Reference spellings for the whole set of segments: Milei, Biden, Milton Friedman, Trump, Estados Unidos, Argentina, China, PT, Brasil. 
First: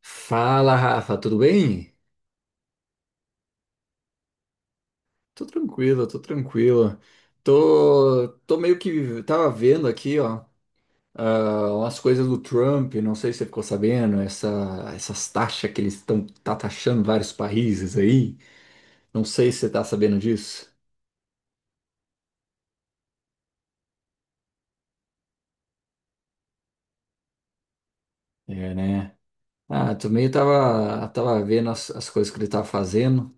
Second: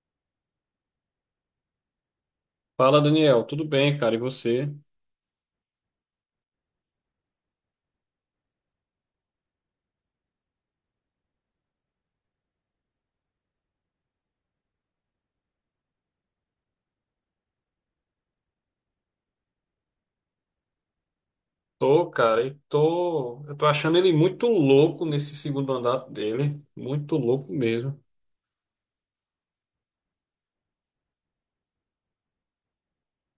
Fala, Rafa, tudo bem? Fala, Daniel, tudo bem, cara? E você? Tô tranquilo, tô tranquilo. Tô meio que tava vendo aqui, ó, umas coisas do Trump, não sei se você ficou sabendo, essas taxas que eles estão tá taxando vários países aí. Não sei se você tá sabendo disso. Tô, cara, e tô. Eu tô achando ele muito louco nesse segundo andar dele. Muito louco mesmo. É, né? Ah, também tava vendo as coisas que ele tava fazendo.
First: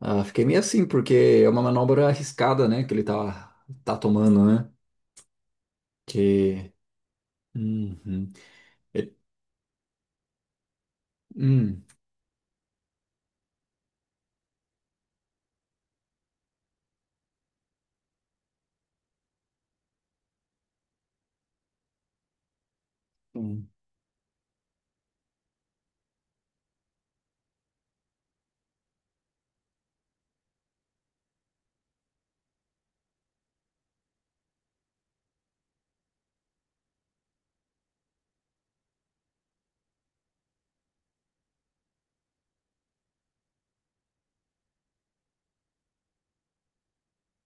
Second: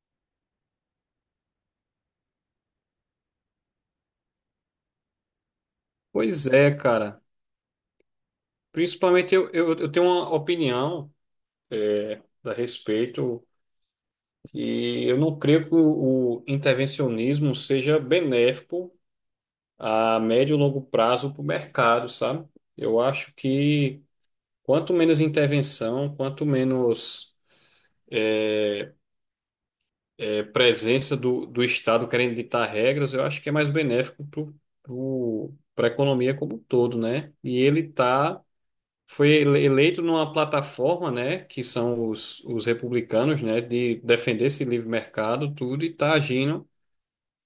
Ah, fiquei meio assim, porque é uma manobra arriscada, né, que tá tomando, né? Pois é, Que. cara. Uhum. É- Principalmente eu tenho uma opinião hum. é, a respeito e eu não creio que o intervencionismo seja benéfico a médio e longo prazo para o mercado, sabe? Eu acho que quanto menos intervenção, quanto menos é, presença do Estado querendo ditar regras, eu acho que é mais benéfico para a economia como um todo, né? Foi eleito numa plataforma, né, que são os republicanos, né, de defender esse livre mercado, tudo, e tá agindo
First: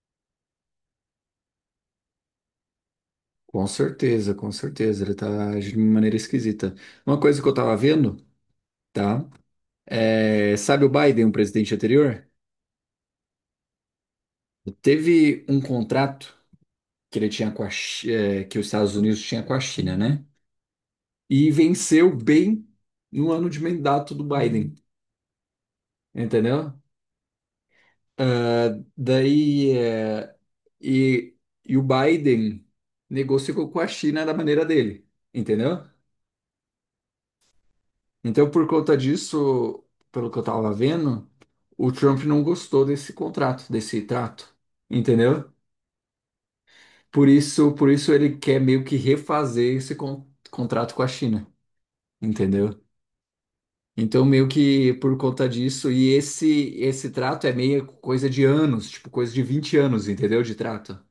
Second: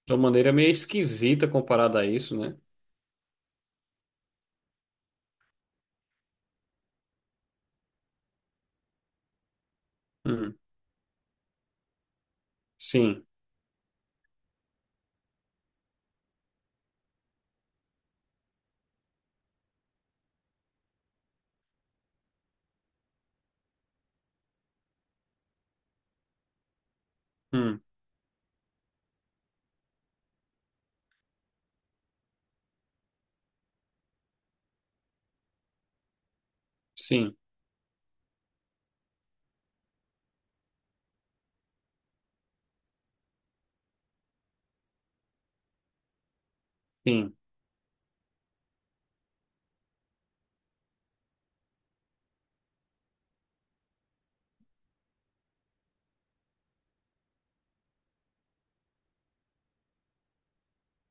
de uma maneira meio esquisita comparada a isso, né? Com certeza, com certeza. Ele tá agindo de uma maneira esquisita. Uma coisa que eu tava vendo, tá? É, Hum, sabe o Biden, o presidente anterior? sim, Teve um contrato que ele tinha com que os Estados Unidos tinha com a China, né? E venceu bem no ano de mandato do Biden, entendeu? hum, Daí, e, e o Biden negociou com a China da maneira dele, entendeu? sim, Então, por conta disso, pelo que eu tava vendo, o Trump não gostou desse contrato, desse trato, entendeu? Por sim, isso, por isso ele quer meio que refazer esse contrato com a China, entendeu? Então, meio que por conta disso, e esse trato é meio coisa de anos, tipo coisa de 20 anos, entendeu? De trato,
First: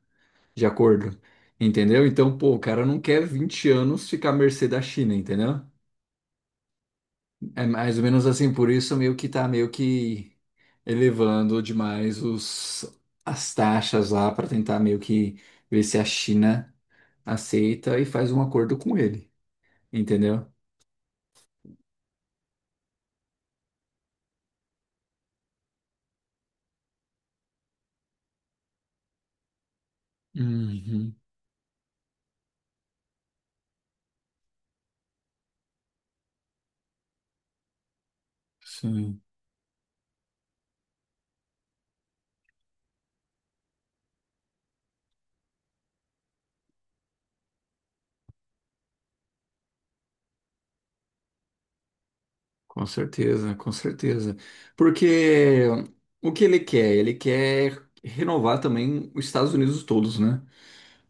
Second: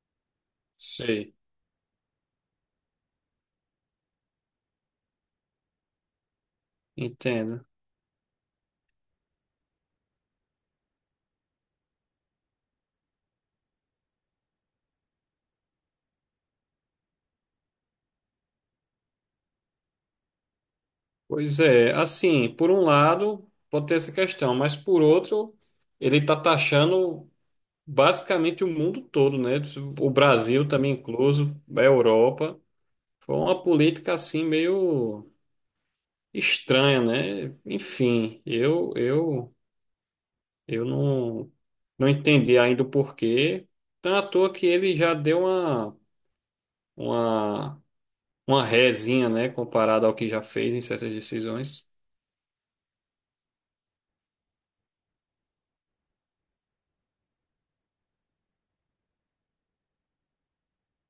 de acordo, sei, entendeu? Então, pô, o cara não quer 20 anos ficar à mercê da China, entendeu? entendo. É mais ou menos assim, por isso meio que tá meio que elevando demais as taxas lá para tentar meio que ver se a China aceita e faz um acordo com ele, entendeu? Pois é, assim, por um lado, pode ter essa questão, mas por outro, ele está taxando basicamente o mundo todo, né? O Brasil também Uhum, incluso, a Europa. Foi uma política assim meio estranha, né? Enfim, eu sim, eu eu não não entendi ainda o porquê. Então, à toa que ele já deu uma uma rezinha, né, comparado ao que já fez em certas decisões. com certeza, com certeza. Porque o que ele quer? Ele quer renovar também os Estados Unidos todos, né?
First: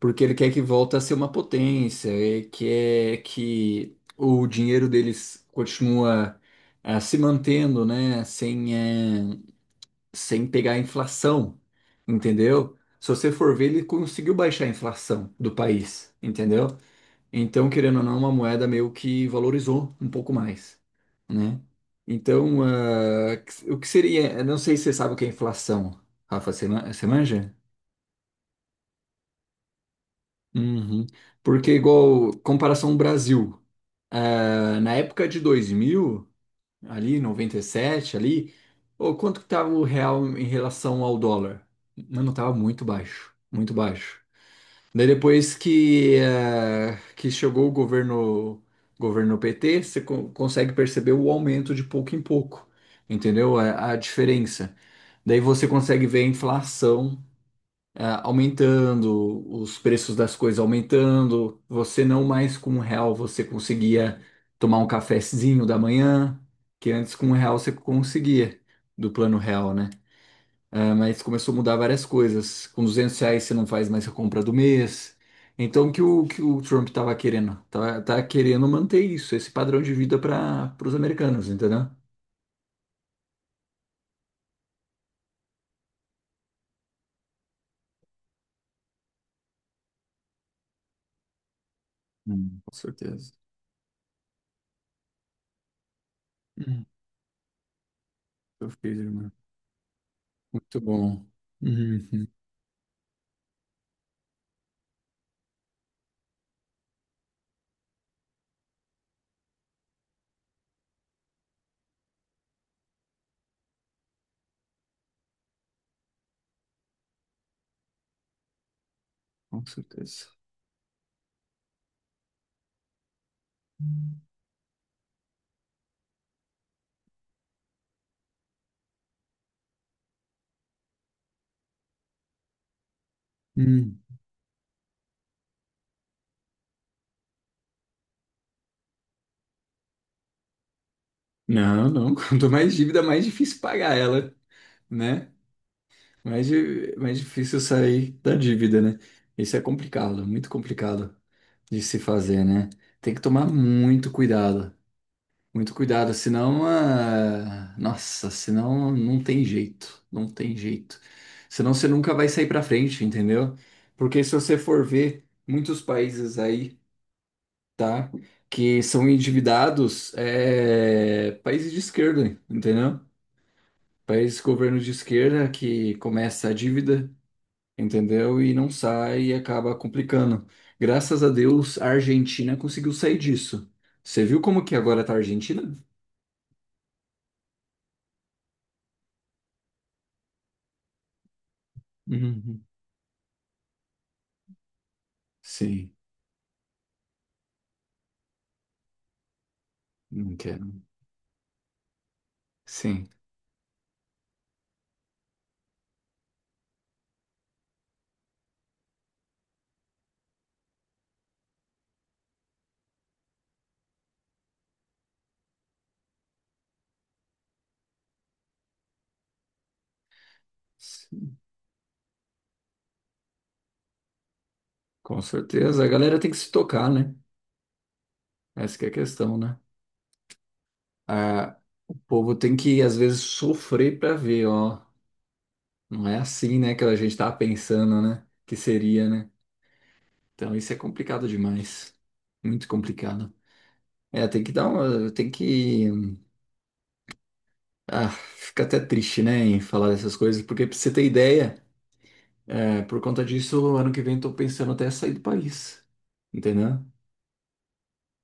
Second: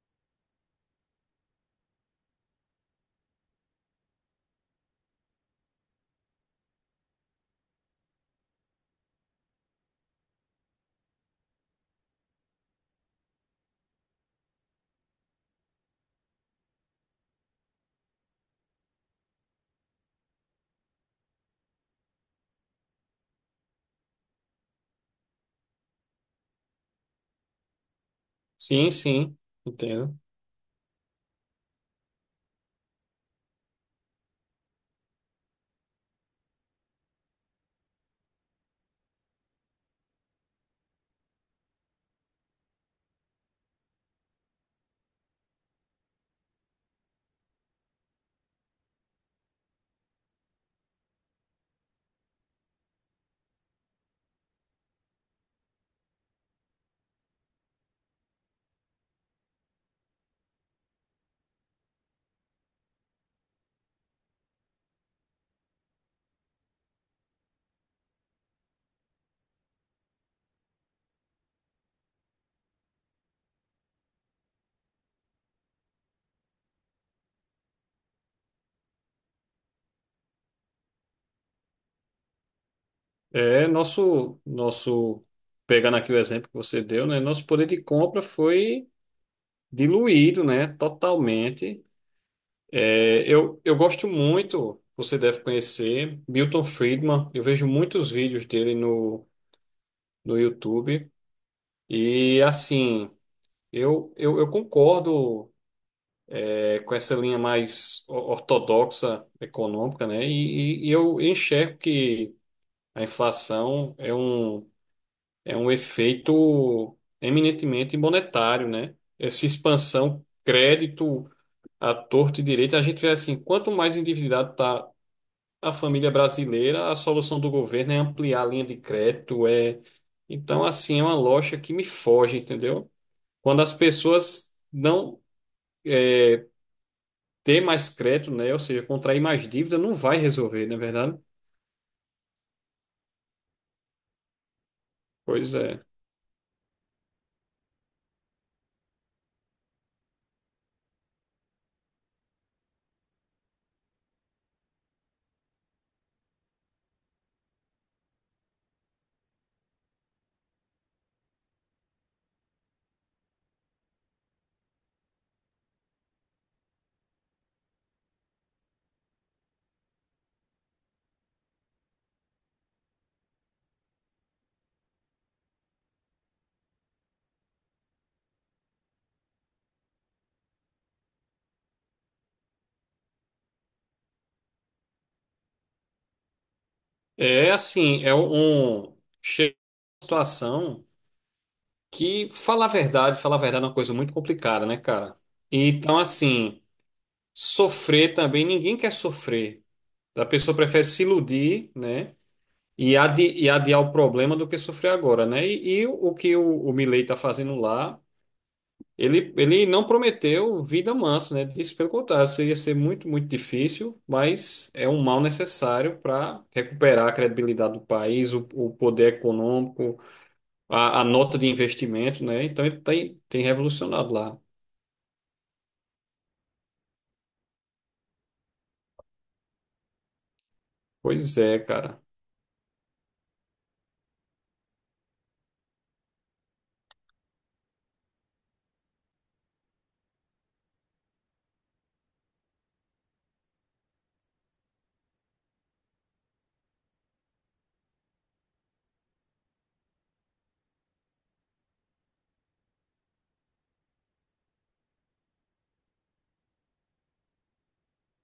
Porque ele quer que volta a ser uma potência, ele quer que o dinheiro deles continua se mantendo, né, sem pegar a inflação, entendeu? Se você for ver, ele conseguiu baixar a inflação do país, entendeu? Então, querendo ou não, é uma moeda meio que valorizou um pouco mais, né? Então, o que seria? Eu não sei se você sabe o que é inflação, Rafa, você você manja? Sim, sim, entendo. Uhum. Porque, igual, comparação Brasil, na época de 2000 ali, 97 ali, ô, quanto que tava o real em relação ao dólar? Mano, tava muito baixo, muito baixo. Daí depois que, que chegou o governo, governo PT, você consegue perceber o aumento de pouco em pouco, entendeu? A diferença. Daí você consegue ver a inflação aumentando, os preços das coisas aumentando, você não mais com um real você conseguia tomar um cafezinho da manhã, que antes com um real você conseguia, do plano real, né? Ah, mas começou a mudar várias coisas. Com R$ 200 você não faz mais a compra do mês. Então, que o Trump estava querendo? Tá querendo manter isso, esse padrão de vida para os americanos, entendeu? É, nosso nosso pegando aqui o exemplo que você deu, né? Nosso poder de compra foi diluído, né? Totalmente. Com É, certeza. eu gosto muito, você deve conhecer, Milton Uhum. Friedman. Eu vejo muitos vídeos dele Perfeito, irmão. no Muito YouTube. bom. Uhum. E, assim, eu concordo, é, com essa linha mais ortodoxa econômica, né? Eu enxergo que a inflação é é um efeito eminentemente monetário, né? Essa Com expansão. certeza. Crédito a torto e direito, a gente vê assim, quanto mais endividado está a família brasileira, a solução do governo é ampliar a linha de crédito, é... Então, assim, é uma lógica que me foge, entendeu? Quando as Hum. pessoas não têm mais crédito, né, ou seja, contrair mais dívida, não vai resolver, não é verdade? Não, não. Quanto mais dívida, mais difícil pagar ela, né? Pois é. Mais difícil sair da dívida, né? Isso é complicado, muito complicado de se fazer, né? Tem que tomar muito cuidado, senão, ah, nossa, senão não tem jeito, não tem jeito. Senão você nunca vai sair pra frente, entendeu? Porque se você for ver muitos países aí, tá? Que são endividados, é... países de esquerda, entendeu? Países governo de esquerda que começa a dívida, entendeu? E não sai e acaba complicando. Graças a Deus, a Argentina conseguiu sair disso. Você viu como que agora tá a Argentina? É assim, chega uma situação que, Uhum. Falar a verdade é uma coisa muito complicada, né, cara? Sim, Então, assim, sofrer também, ninguém quer sofrer. A não pessoa quero. prefere se iludir, né? E, Sim, adiar o problema do que sofrer agora, né? O que o Milei está fazendo lá, ele não prometeu vida mansa, né? Disse pelo contrário, isso ia ser muito, muito difícil, mas é um mal necessário para recuperar a credibilidade do país, o poder econômico, a sim, nota de investimento, né? Então ele tem revolucionado lá. com certeza. A galera tem que se tocar, né? Essa que é a questão, né? Pois A, é, o cara. povo tem que, às vezes, sofrer pra ver, ó. Não é assim, né, que a gente tava pensando, né? Que seria, né? Então isso é complicado demais. Muito complicado. É, tem que dar uma. Tem que. Ah, fica até triste, né, em falar dessas coisas, porque pra você ter ideia, é, por conta disso, ano que vem eu tô pensando até sair do país, entendeu?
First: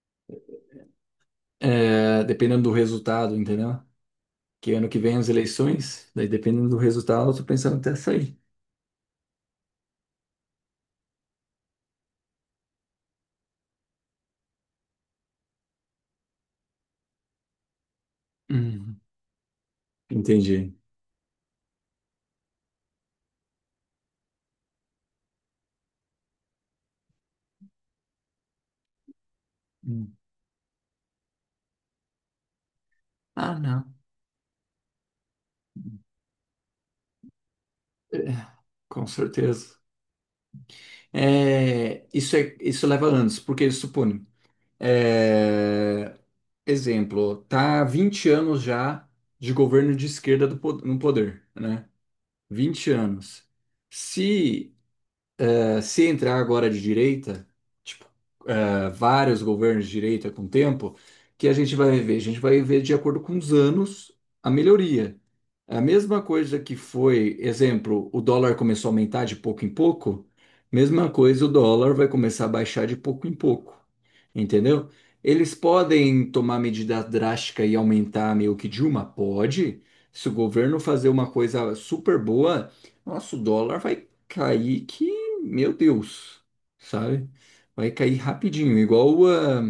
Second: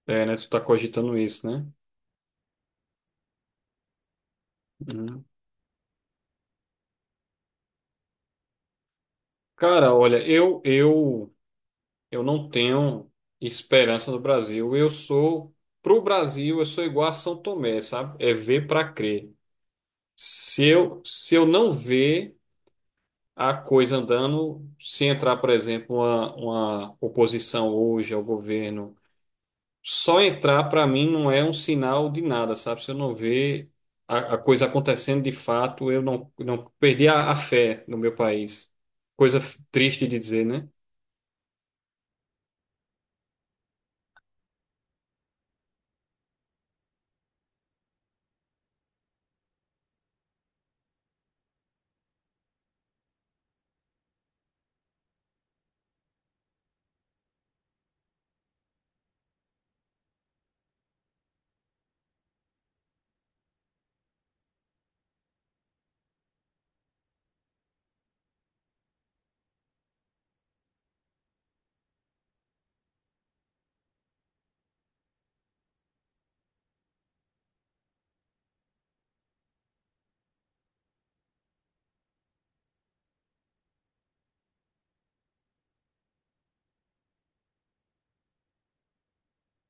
É, né? Tu tá cogitando isso, né? É, dependendo do resultado, entendeu? Que ano que vem Uhum. as eleições, daí dependendo do resultado, eu tô pensando até sair. Cara, olha, eu não tenho esperança no Brasil. Eu sou, pro Brasil, eu sou igual a São Tomé, sabe? É ver para Hum, crer. Se entendi. eu, se eu não ver a coisa andando, se entrar, por exemplo, uma oposição hoje ao governo, Hum. só entrar para mim não é um sinal de nada, sabe? Se eu não Ah, ver não. A coisa acontecendo de fato, eu não perdi a fé no meu país. Com Coisa certeza. triste de dizer, né? É, isso leva anos, porque suponho, exemplo, tá há 20 anos já de governo de esquerda no poder, né? 20 anos. Se, Se entrar agora de direita, tipo, eh, vários governos de direita com o tempo, que a gente vai ver? A gente vai ver de acordo com os anos a melhoria. A mesma coisa que foi, exemplo, o dólar começou a aumentar de pouco em pouco, mesma coisa o dólar vai começar a baixar de pouco em pouco, entendeu? Eles podem tomar medida drástica e aumentar meio que de uma? Pode. Se o governo fazer uma coisa super boa, nosso dólar vai cair que, meu Deus, sabe? Vai cair rapidinho, igual, ah,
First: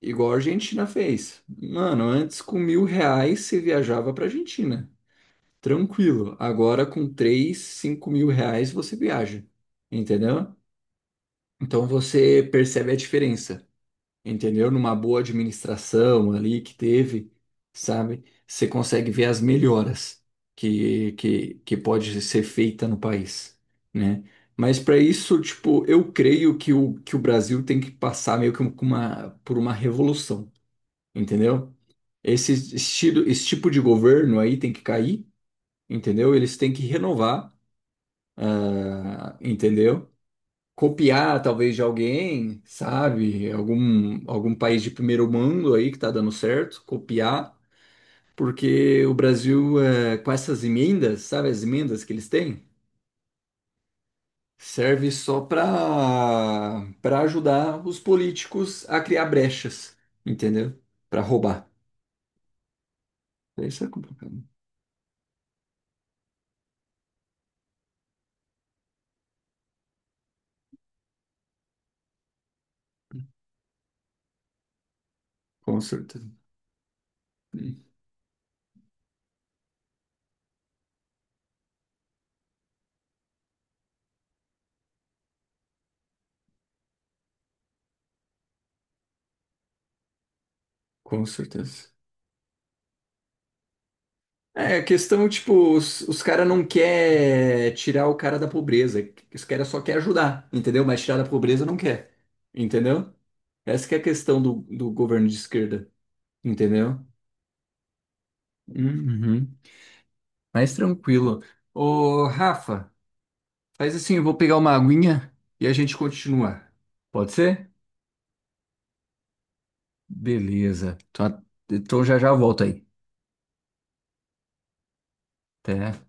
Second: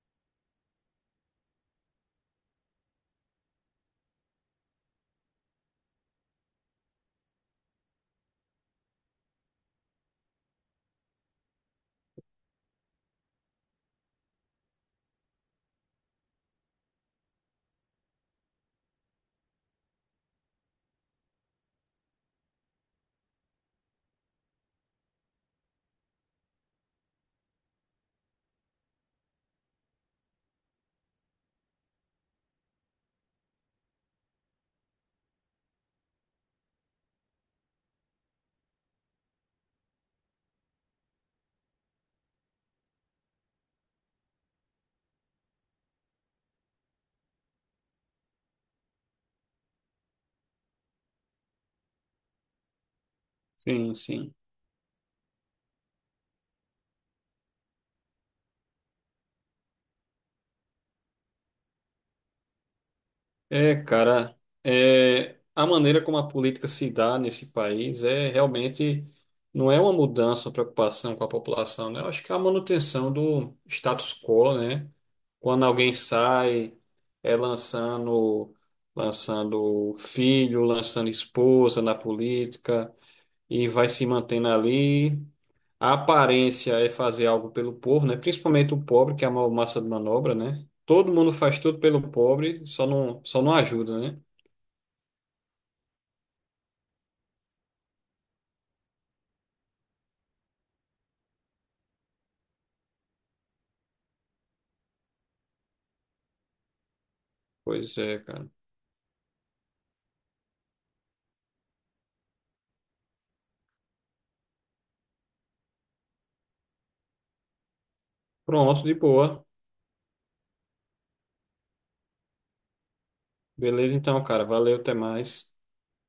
igual a Argentina fez. Mano, antes com R$ 1.000 você viajava pra Argentina. Tranquilo. Agora com R$ 3 a 5 mil você viaja, entendeu? Então você percebe a diferença, entendeu? Numa boa administração ali que teve, sabe? Você consegue ver as melhoras que pode ser feita no país, né? Mas para isso, tipo, eu creio que o Brasil tem que passar meio que por uma revolução, entendeu? Esse estilo, esse tipo de governo aí tem que cair, entendeu? Eles têm que renovar. Ah, entendeu? Copiar talvez de alguém, sabe? Algum país de primeiro mundo aí que tá dando certo, copiar, porque o Brasil, eh, com essas emendas, sabe as emendas que eles têm? Sim, sim. Serve só para ajudar os políticos a criar brechas, entendeu? Para roubar. É, Isso é cara, complicado. é, a maneira como a política se dá nesse país é realmente não é uma mudança, uma preocupação com a população, né? Eu acho que é a manutenção do status quo, né? Quando Com alguém certeza. sai, é lançando, lançando filho, lançando esposa na política e vai se mantendo ali. A aparência é fazer algo pelo povo, né? Principalmente o pobre, que é a maior massa de manobra, né? Todo Com mundo faz tudo certeza. pelo pobre, só não ajuda, né? É, a questão, tipo, os caras não quer tirar o cara da pobreza. Os caras só quer ajudar, entendeu? Mas tirar da pobreza não quer, entendeu? Essa que é a questão do governo de esquerda, entendeu? Pois é, cara. Uhum. Mais tranquilo. Ô, Rafa, faz assim, eu vou pegar uma aguinha e a gente continua. Pode ser? Pronto, de boa. Beleza. Então, então já já volto aí. Beleza então, cara. Valeu, até mais. Até.